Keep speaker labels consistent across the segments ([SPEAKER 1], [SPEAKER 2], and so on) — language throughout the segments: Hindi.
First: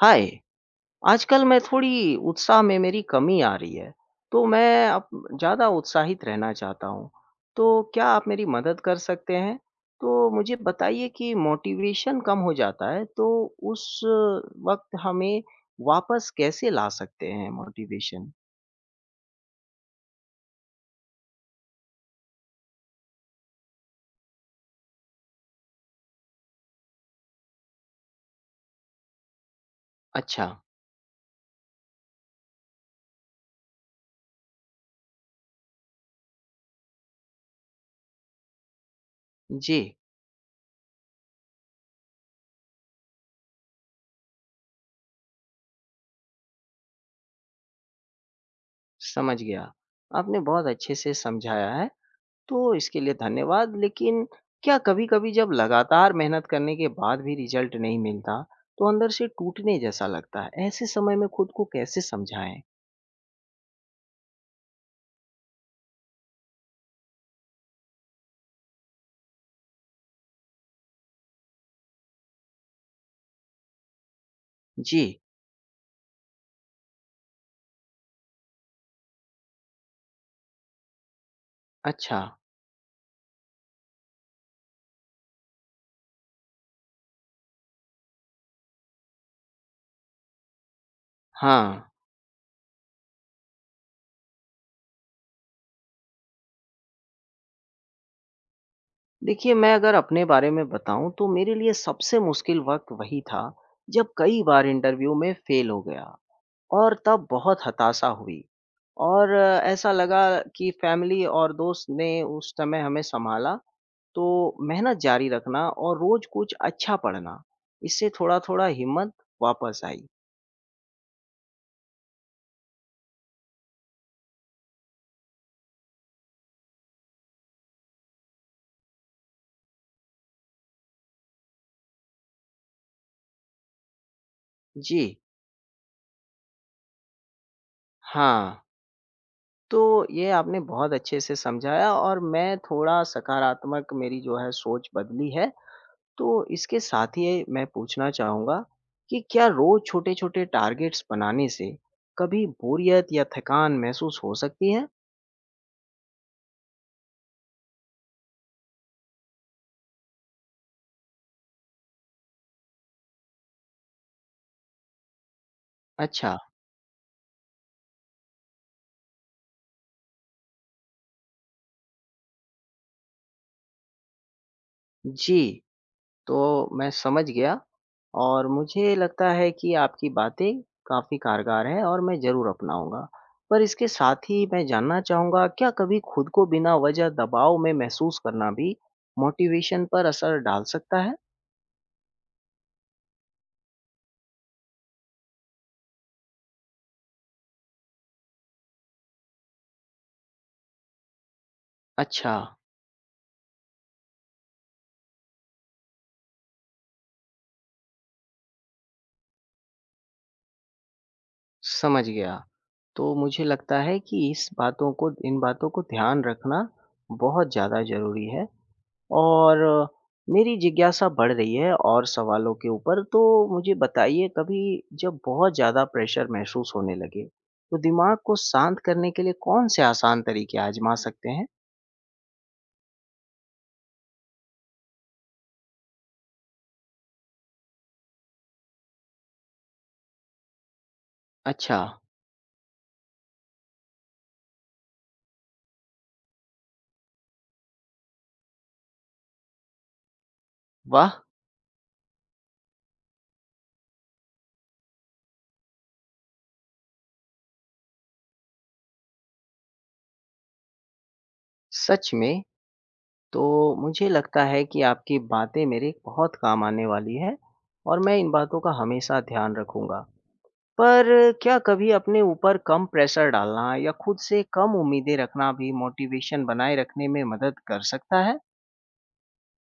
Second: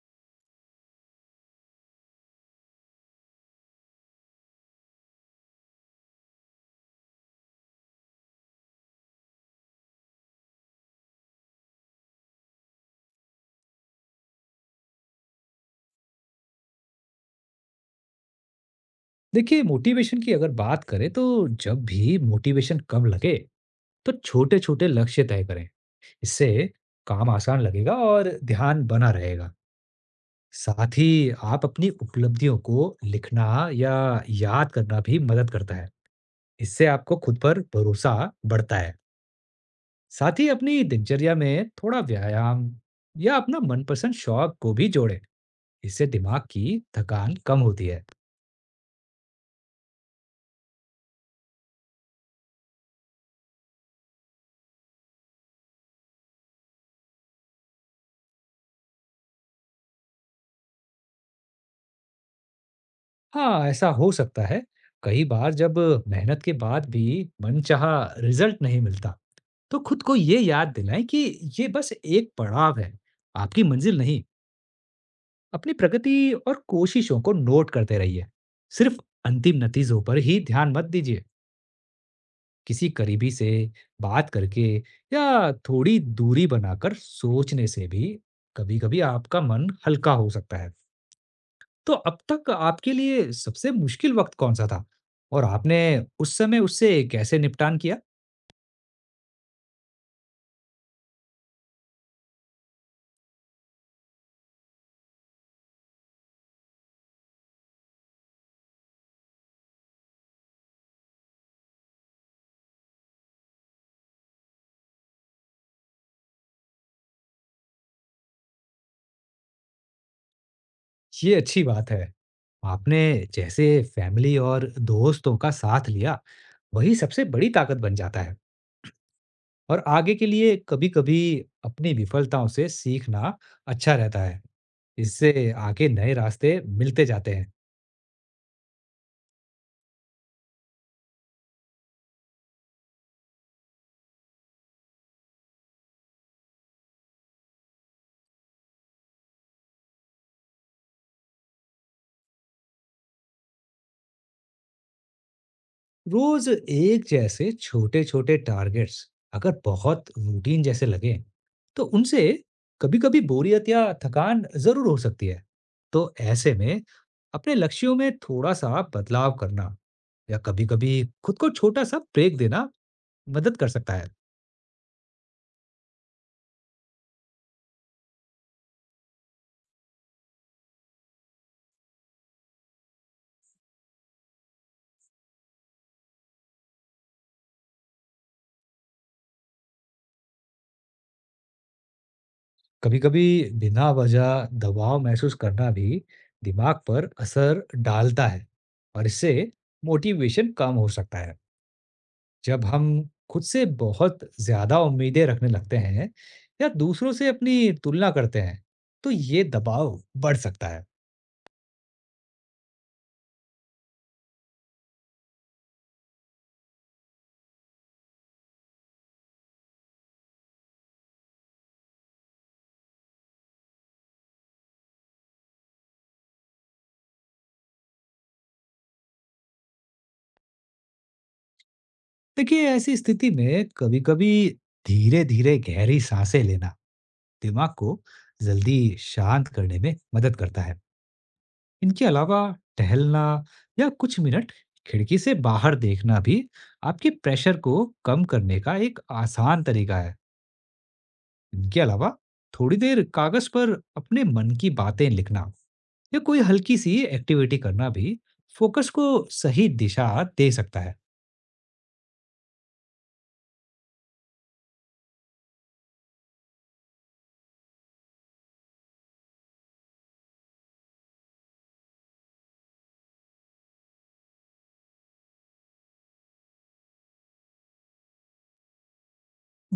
[SPEAKER 1] हाय। आजकल मैं थोड़ी उत्साह में मेरी कमी आ रही है। तो मैं अब ज़्यादा उत्साहित रहना चाहता हूँ। तो क्या आप मेरी मदद कर सकते हैं? तो मुझे बताइए कि मोटिवेशन कम हो जाता है तो उस वक्त हमें वापस कैसे ला सकते हैं मोटिवेशन।
[SPEAKER 2] देखिए मोटिवेशन की अगर बात करें तो जब भी मोटिवेशन कम लगे तो छोटे छोटे लक्ष्य तय करें। इससे काम आसान लगेगा और ध्यान बना रहेगा।
[SPEAKER 1] अच्छा।
[SPEAKER 2] साथ ही आप अपनी उपलब्धियों को लिखना या याद करना भी मदद करता है। इससे आपको खुद पर भरोसा बढ़ता है।
[SPEAKER 1] जी।
[SPEAKER 2] साथ ही अपनी दिनचर्या में थोड़ा व्यायाम या अपना मनपसंद शौक को भी जोड़ें। इससे दिमाग की थकान कम होती है।
[SPEAKER 1] समझ गया। आपने बहुत अच्छे से समझाया है तो इसके लिए धन्यवाद। लेकिन क्या कभी-कभी जब लगातार मेहनत करने के बाद भी रिज़ल्ट नहीं मिलता, तो अंदर से टूटने जैसा लगता है। ऐसे समय में खुद को कैसे समझाएँ?
[SPEAKER 2] हाँ, ऐसा हो सकता है। कई बार जब मेहनत के बाद भी मनचाहा रिजल्ट नहीं मिलता, तो खुद को ये याद दिलाएं कि ये बस एक पड़ाव है, आपकी मंजिल नहीं।
[SPEAKER 1] जी।
[SPEAKER 2] अपनी प्रगति और कोशिशों को नोट करते रहिए। सिर्फ अंतिम नतीजों पर ही ध्यान मत दीजिए।
[SPEAKER 1] अच्छा।
[SPEAKER 2] किसी करीबी से बात करके या थोड़ी दूरी बनाकर सोचने से भी कभी-कभी आपका मन हल्का हो सकता है।
[SPEAKER 1] हाँ।
[SPEAKER 2] तो अब तक आपके लिए सबसे मुश्किल वक़्त कौन-सा था? और आपने उस समय उससे कैसे निपटान किया?
[SPEAKER 1] देखिए, मैं अगर अपने बारे में बताऊँ तो मेरे लिए सबसे मुश्किल वक़्त वही था जब कई बार इंटरव्यू में फ़ेल हो गया और तब बहुत हताशा हुई। ऐसा लगा कि फ़ैमिली और दोस्त ने उस समय हमें सँभाला। तो मेहनत जारी रखना और रोज कुछ अच्छा पढ़ना, इससे थोड़ा-थोड़ा हिम्मत वापस आई।
[SPEAKER 2] ये अच्छी बात है। आपने जैसे फ़ैमिली और दोस्तों का साथ लिया, वही सबसे बड़ी ताकत बन जाता है और आगे के लिए कभी-कभी अपनी विफलताओं से सीखना अच्छा रहता है।
[SPEAKER 1] जी।
[SPEAKER 2] इससे आगे नए रास्ते मिलते जाते हैं।
[SPEAKER 1] हाँ। तो ये आपने बहुत अच्छे से समझाया और मैं थोड़ा सकारात्मक मेरी जो है सोच बदली है। तो इसके साथ ही मैं पूछना चाहूँगा कि क्या रोज छोटे-छोटे टारगेट्स बनाने से कभी बोरियत या थकान महसूस हो सकती है?
[SPEAKER 2] रोज एक जैसे छोटे-छोटे टारगेट्स अगर बहुत रूटीन जैसे लगें, तो उनसे कभी-कभी बोरियत या थकान ज़रूर हो सकती है। तो
[SPEAKER 1] अच्छा।
[SPEAKER 2] ऐसे में अपने लक्ष्यों में थोड़ा-सा बदलाव करना या कभी-कभी खुद को छोटा-सा ब्रेक देना मदद कर सकता है।
[SPEAKER 1] जी। तो मैं समझ गया और मुझे लगता है कि आपकी बातें काफ़ी कारगर हैं और मैं ज़रूर अपनाऊँगा। पर इसके साथ ही मैं जानना चाहूँगा क्या कभी खुद को बिना वजह दबाव में महसूस करना भी मोटिवेशन पर असर डाल सकता है?
[SPEAKER 2] कभी-कभी बिना वजह दबाव महसूस करना भी दिमाग पर असर डालता है और इससे मोटिवेशन कम हो सकता है।
[SPEAKER 1] अच्छा।
[SPEAKER 2] जब हम खुद से बहुत ज्यादा उम्मीदें रखने लगते हैं या दूसरों से अपनी तुलना करते हैं तो ये दबाव बढ़ सकता है।
[SPEAKER 1] समझ गया। तो मुझे लगता है कि इस बातों को इन बातों को ध्यान रखना बहुत ज़्यादा ज़रूरी है। और मेरी जिज्ञासा बढ़ रही है और सवालों के ऊपर, तो मुझे बताइए कभी जब बहुत ज़्यादा प्रेशर महसूस होने लगे, तो दिमाग को शांत करने के लिए कौन से आसान तरीके आज़मा सकते हैं?
[SPEAKER 2] देखिए ऐसी स्थिति में कभी-कभी धीरे-धीरे गहरी सांसें लेना दिमाग को जल्दी शांत करने में मदद करता है।
[SPEAKER 1] अच्छा।
[SPEAKER 2] इनके अलावा टहलना या कुछ मिनट खिड़की से बाहर देखना भी आपके प्रेशर को कम करने का एक आसान तरीका है।
[SPEAKER 1] वाह!
[SPEAKER 2] इनके अलावा थोड़ी देर कागज पर अपने मन की बातें लिखना या कोई हल्की सी एक्टिविटी करना भी फोकस को सही दिशा दे सकता है।
[SPEAKER 1] सच में। तो मुझे लगता है कि आपकी बातें मेरे बहुत काम आने वाली हैं और मैं इन बातों का हमेशा ध्यान रखूँगा। पर क्या कभी अपने ऊपर कम प्रेशर डालना या खुद से कम उम्मीदें रखना भी मोटिवेशन बनाए रखने में मदद कर सकता है?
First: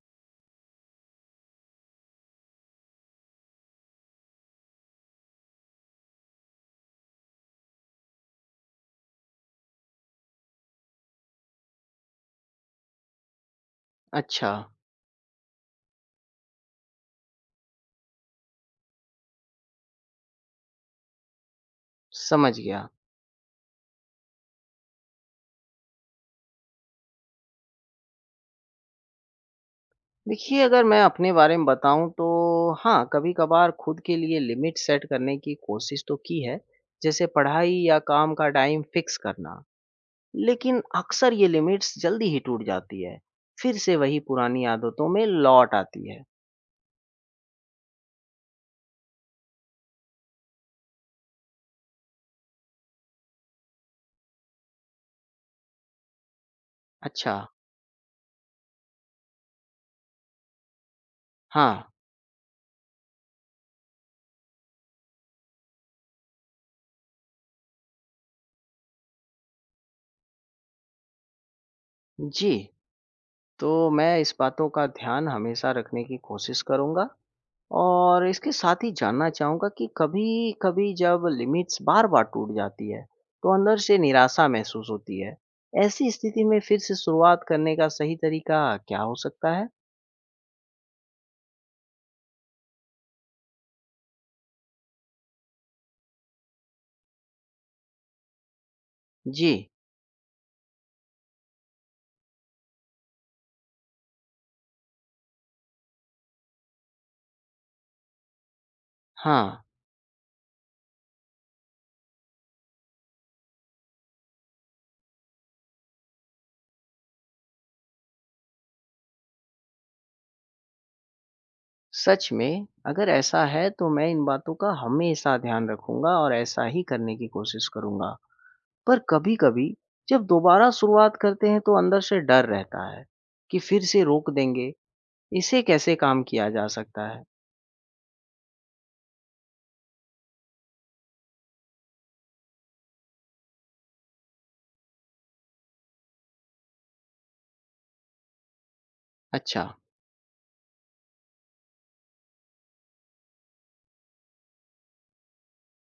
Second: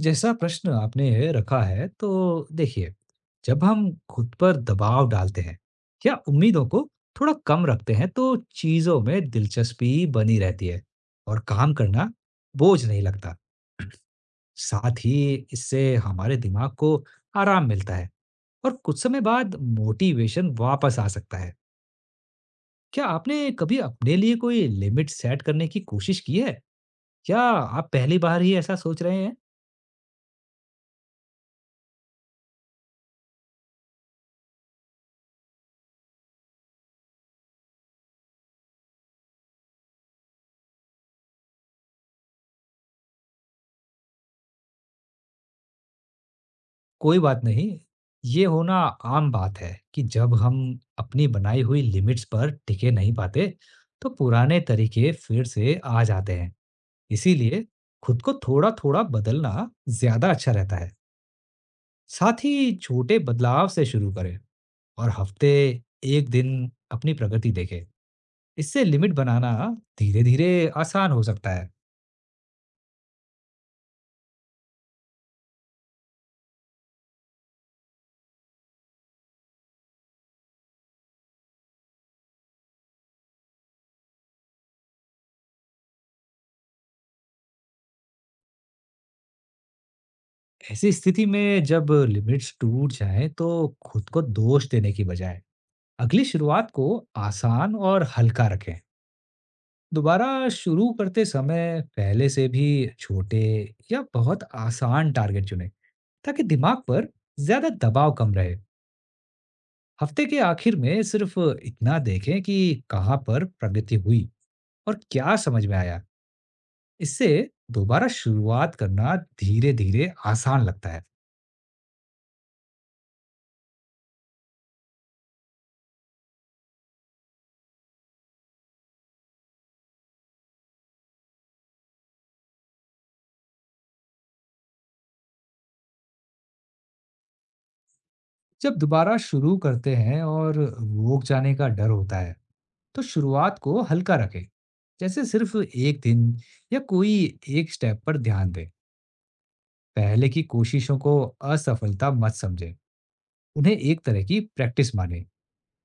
[SPEAKER 2] जैसा प्रश्न आपने रखा है तो देखिए, जब हम खुद पर दबाव डालते हैं या उम्मीदों को थोड़ा कम रखते हैं तो चीजों में दिलचस्पी बनी रहती है और काम करना बोझ नहीं लगता।
[SPEAKER 1] अच्छा।
[SPEAKER 2] साथ ही इससे हमारे दिमाग को आराम मिलता है और कुछ समय बाद मोटिवेशन वापस आ सकता है।
[SPEAKER 1] समझ गया।
[SPEAKER 2] क्या आपने कभी अपने लिए कोई लिमिट सेट करने की कोशिश की है? क्या आप पहली बार ही ऐसा सोच रहे हैं?
[SPEAKER 1] देखिए, अगर मैं अपने बारे में बताऊँ तो हाँ, कभी-कभार खुद के लिए लिमिट सेट करने की कोशिश तो की है, जैसे पढ़ाई या काम का टाइम फिक्स करना। लेकिन अक्सर ये लिमिट्स जल्दी ही टूट जाती है, फिर से वही पुरानी आदतों में लौट आती है।
[SPEAKER 2] कोई बात नहीं, ये होना आम बात है कि जब हम अपनी बनाई हुई लिमिट्स पर टिके नहीं पाते, तो पुराने तरीके फिर से आ जाते हैं।
[SPEAKER 1] अच्छा।
[SPEAKER 2] इसीलिए खुद को थोड़ा-थोड़ा बदलना ज़्यादा अच्छा रहता है।
[SPEAKER 1] हाँ।
[SPEAKER 2] साथ ही छोटे बदलाव से शुरू करें और हफ्ते 1 दिन अपनी प्रगति देखें। इससे लिमिट बनाना धीरे धीरे आसान हो सकता है।
[SPEAKER 1] जी। तो मैं इस बातों का ध्यान हमेशा रखने की कोशिश करूँगा। और इसके साथ ही जानना चाहूँगा कि कभी-कभी जब लिमिट्स बार-बार टूट जाती है, तो अंदर से निराशा महसूस होती है। ऐसी स्थिति में फिर से शुरुआत करने का सही तरीका क्या हो सकता है?
[SPEAKER 2] ऐसी स्थिति में जब लिमिट्स टूट जाएं तो खुद को दोष देने की बजाय अगली शुरुआत को आसान और हल्का रखें।
[SPEAKER 1] जी।
[SPEAKER 2] दोबारा शुरू करते समय पहले से भी छोटे या बहुत आसान टारगेट चुनें ताकि दिमाग पर ज्यादा दबाव कम रहे।
[SPEAKER 1] हाँ।
[SPEAKER 2] हफ्ते के आखिर में सिर्फ इतना देखें कि कहाँ पर प्रगति हुई और क्या समझ में आया। इससे दोबारा शुरुआत करना धीरे धीरे आसान लगता है।
[SPEAKER 1] सच में अगर ऐसा है तो मैं इन बातों का हमेशा ध्यान रखूँगा और ऐसा ही करने की कोशिश करूँगा। पर कभी-कभी जब दोबारा शुरुआत करते हैं तो अंदर से डर रहता है कि फिर से रोक देंगे। इसे कैसे काम किया जा सकता है?
[SPEAKER 2] जब दोबारा शुरू करते हैं और रोक जाने का डर होता है तो शुरुआत को हल्का रखें, जैसे सिर्फ एक दिन या कोई एक स्टेप पर ध्यान दें।
[SPEAKER 1] अच्छा।
[SPEAKER 2] पहले की कोशिशों को असफलता मत समझें, उन्हें एक तरह की प्रैक्टिस माने।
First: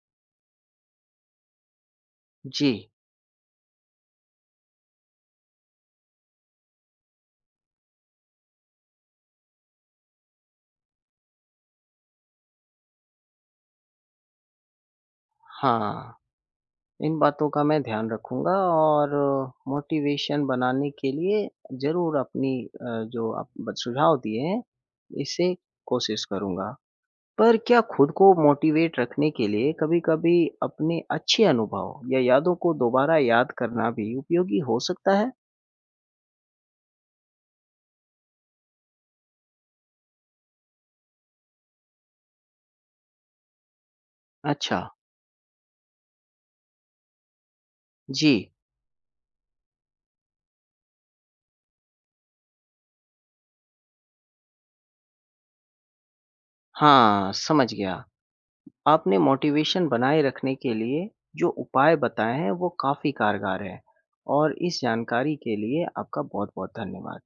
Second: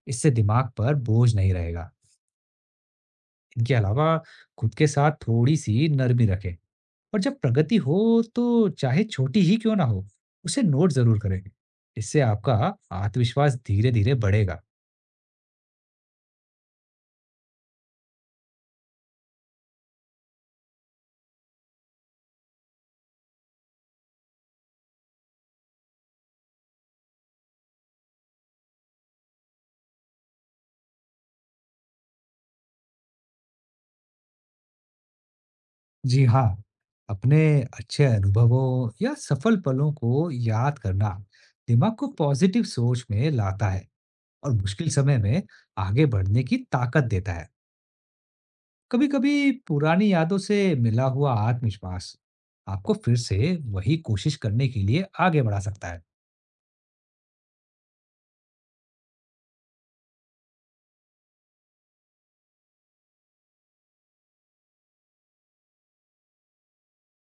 [SPEAKER 2] इससे दिमाग पर बोझ नहीं रहेगा।
[SPEAKER 1] जी।
[SPEAKER 2] इनके अलावा खुद के साथ थोड़ी सी नरमी रखें और जब प्रगति हो तो चाहे छोटी ही क्यों ना हो, उसे नोट ज़रूर करें। इससे आपका आत्मविश्वास धीरे-धीरे बढ़ेगा।
[SPEAKER 1] हाँ, इन बातों का मैं ध्यान रखूँगा और मोटिवेशन बनाने के लिए ज़रूर अपनी अ, जो आप ब सुझाव दिए हैं, इसे कोशिश करूँगा। पर क्या खुद को मोटिवेट रखने के लिए कभी-कभी अपने अच्छे अनुभव या यादों को दोबारा याद करना भी उपयोगी हो सकता है?
[SPEAKER 2] जी हाँ, अपने अच्छे अनुभवों या सफल पलों को याद करना दिमाग को पॉजिटिव सोच में लाता है और
[SPEAKER 1] अच्छा।
[SPEAKER 2] मुश्किल समय में आगे बढ़ने की ताकत देता है।
[SPEAKER 1] जी।
[SPEAKER 2] कभी-कभी पुरानी यादों से मिला हुआ आत्मविश्वास आपको फिर से वही कोशिश करने के लिए आगे बढ़ा सकता है।
[SPEAKER 1] हाँ, समझ गया। आपने मोटिवेशन बनाए रखने के लिए जो उपाय बताए हैं वो काफ़ी कारगर है और इस जानकारी के लिए आपका बहुत बहुत धन्यवाद।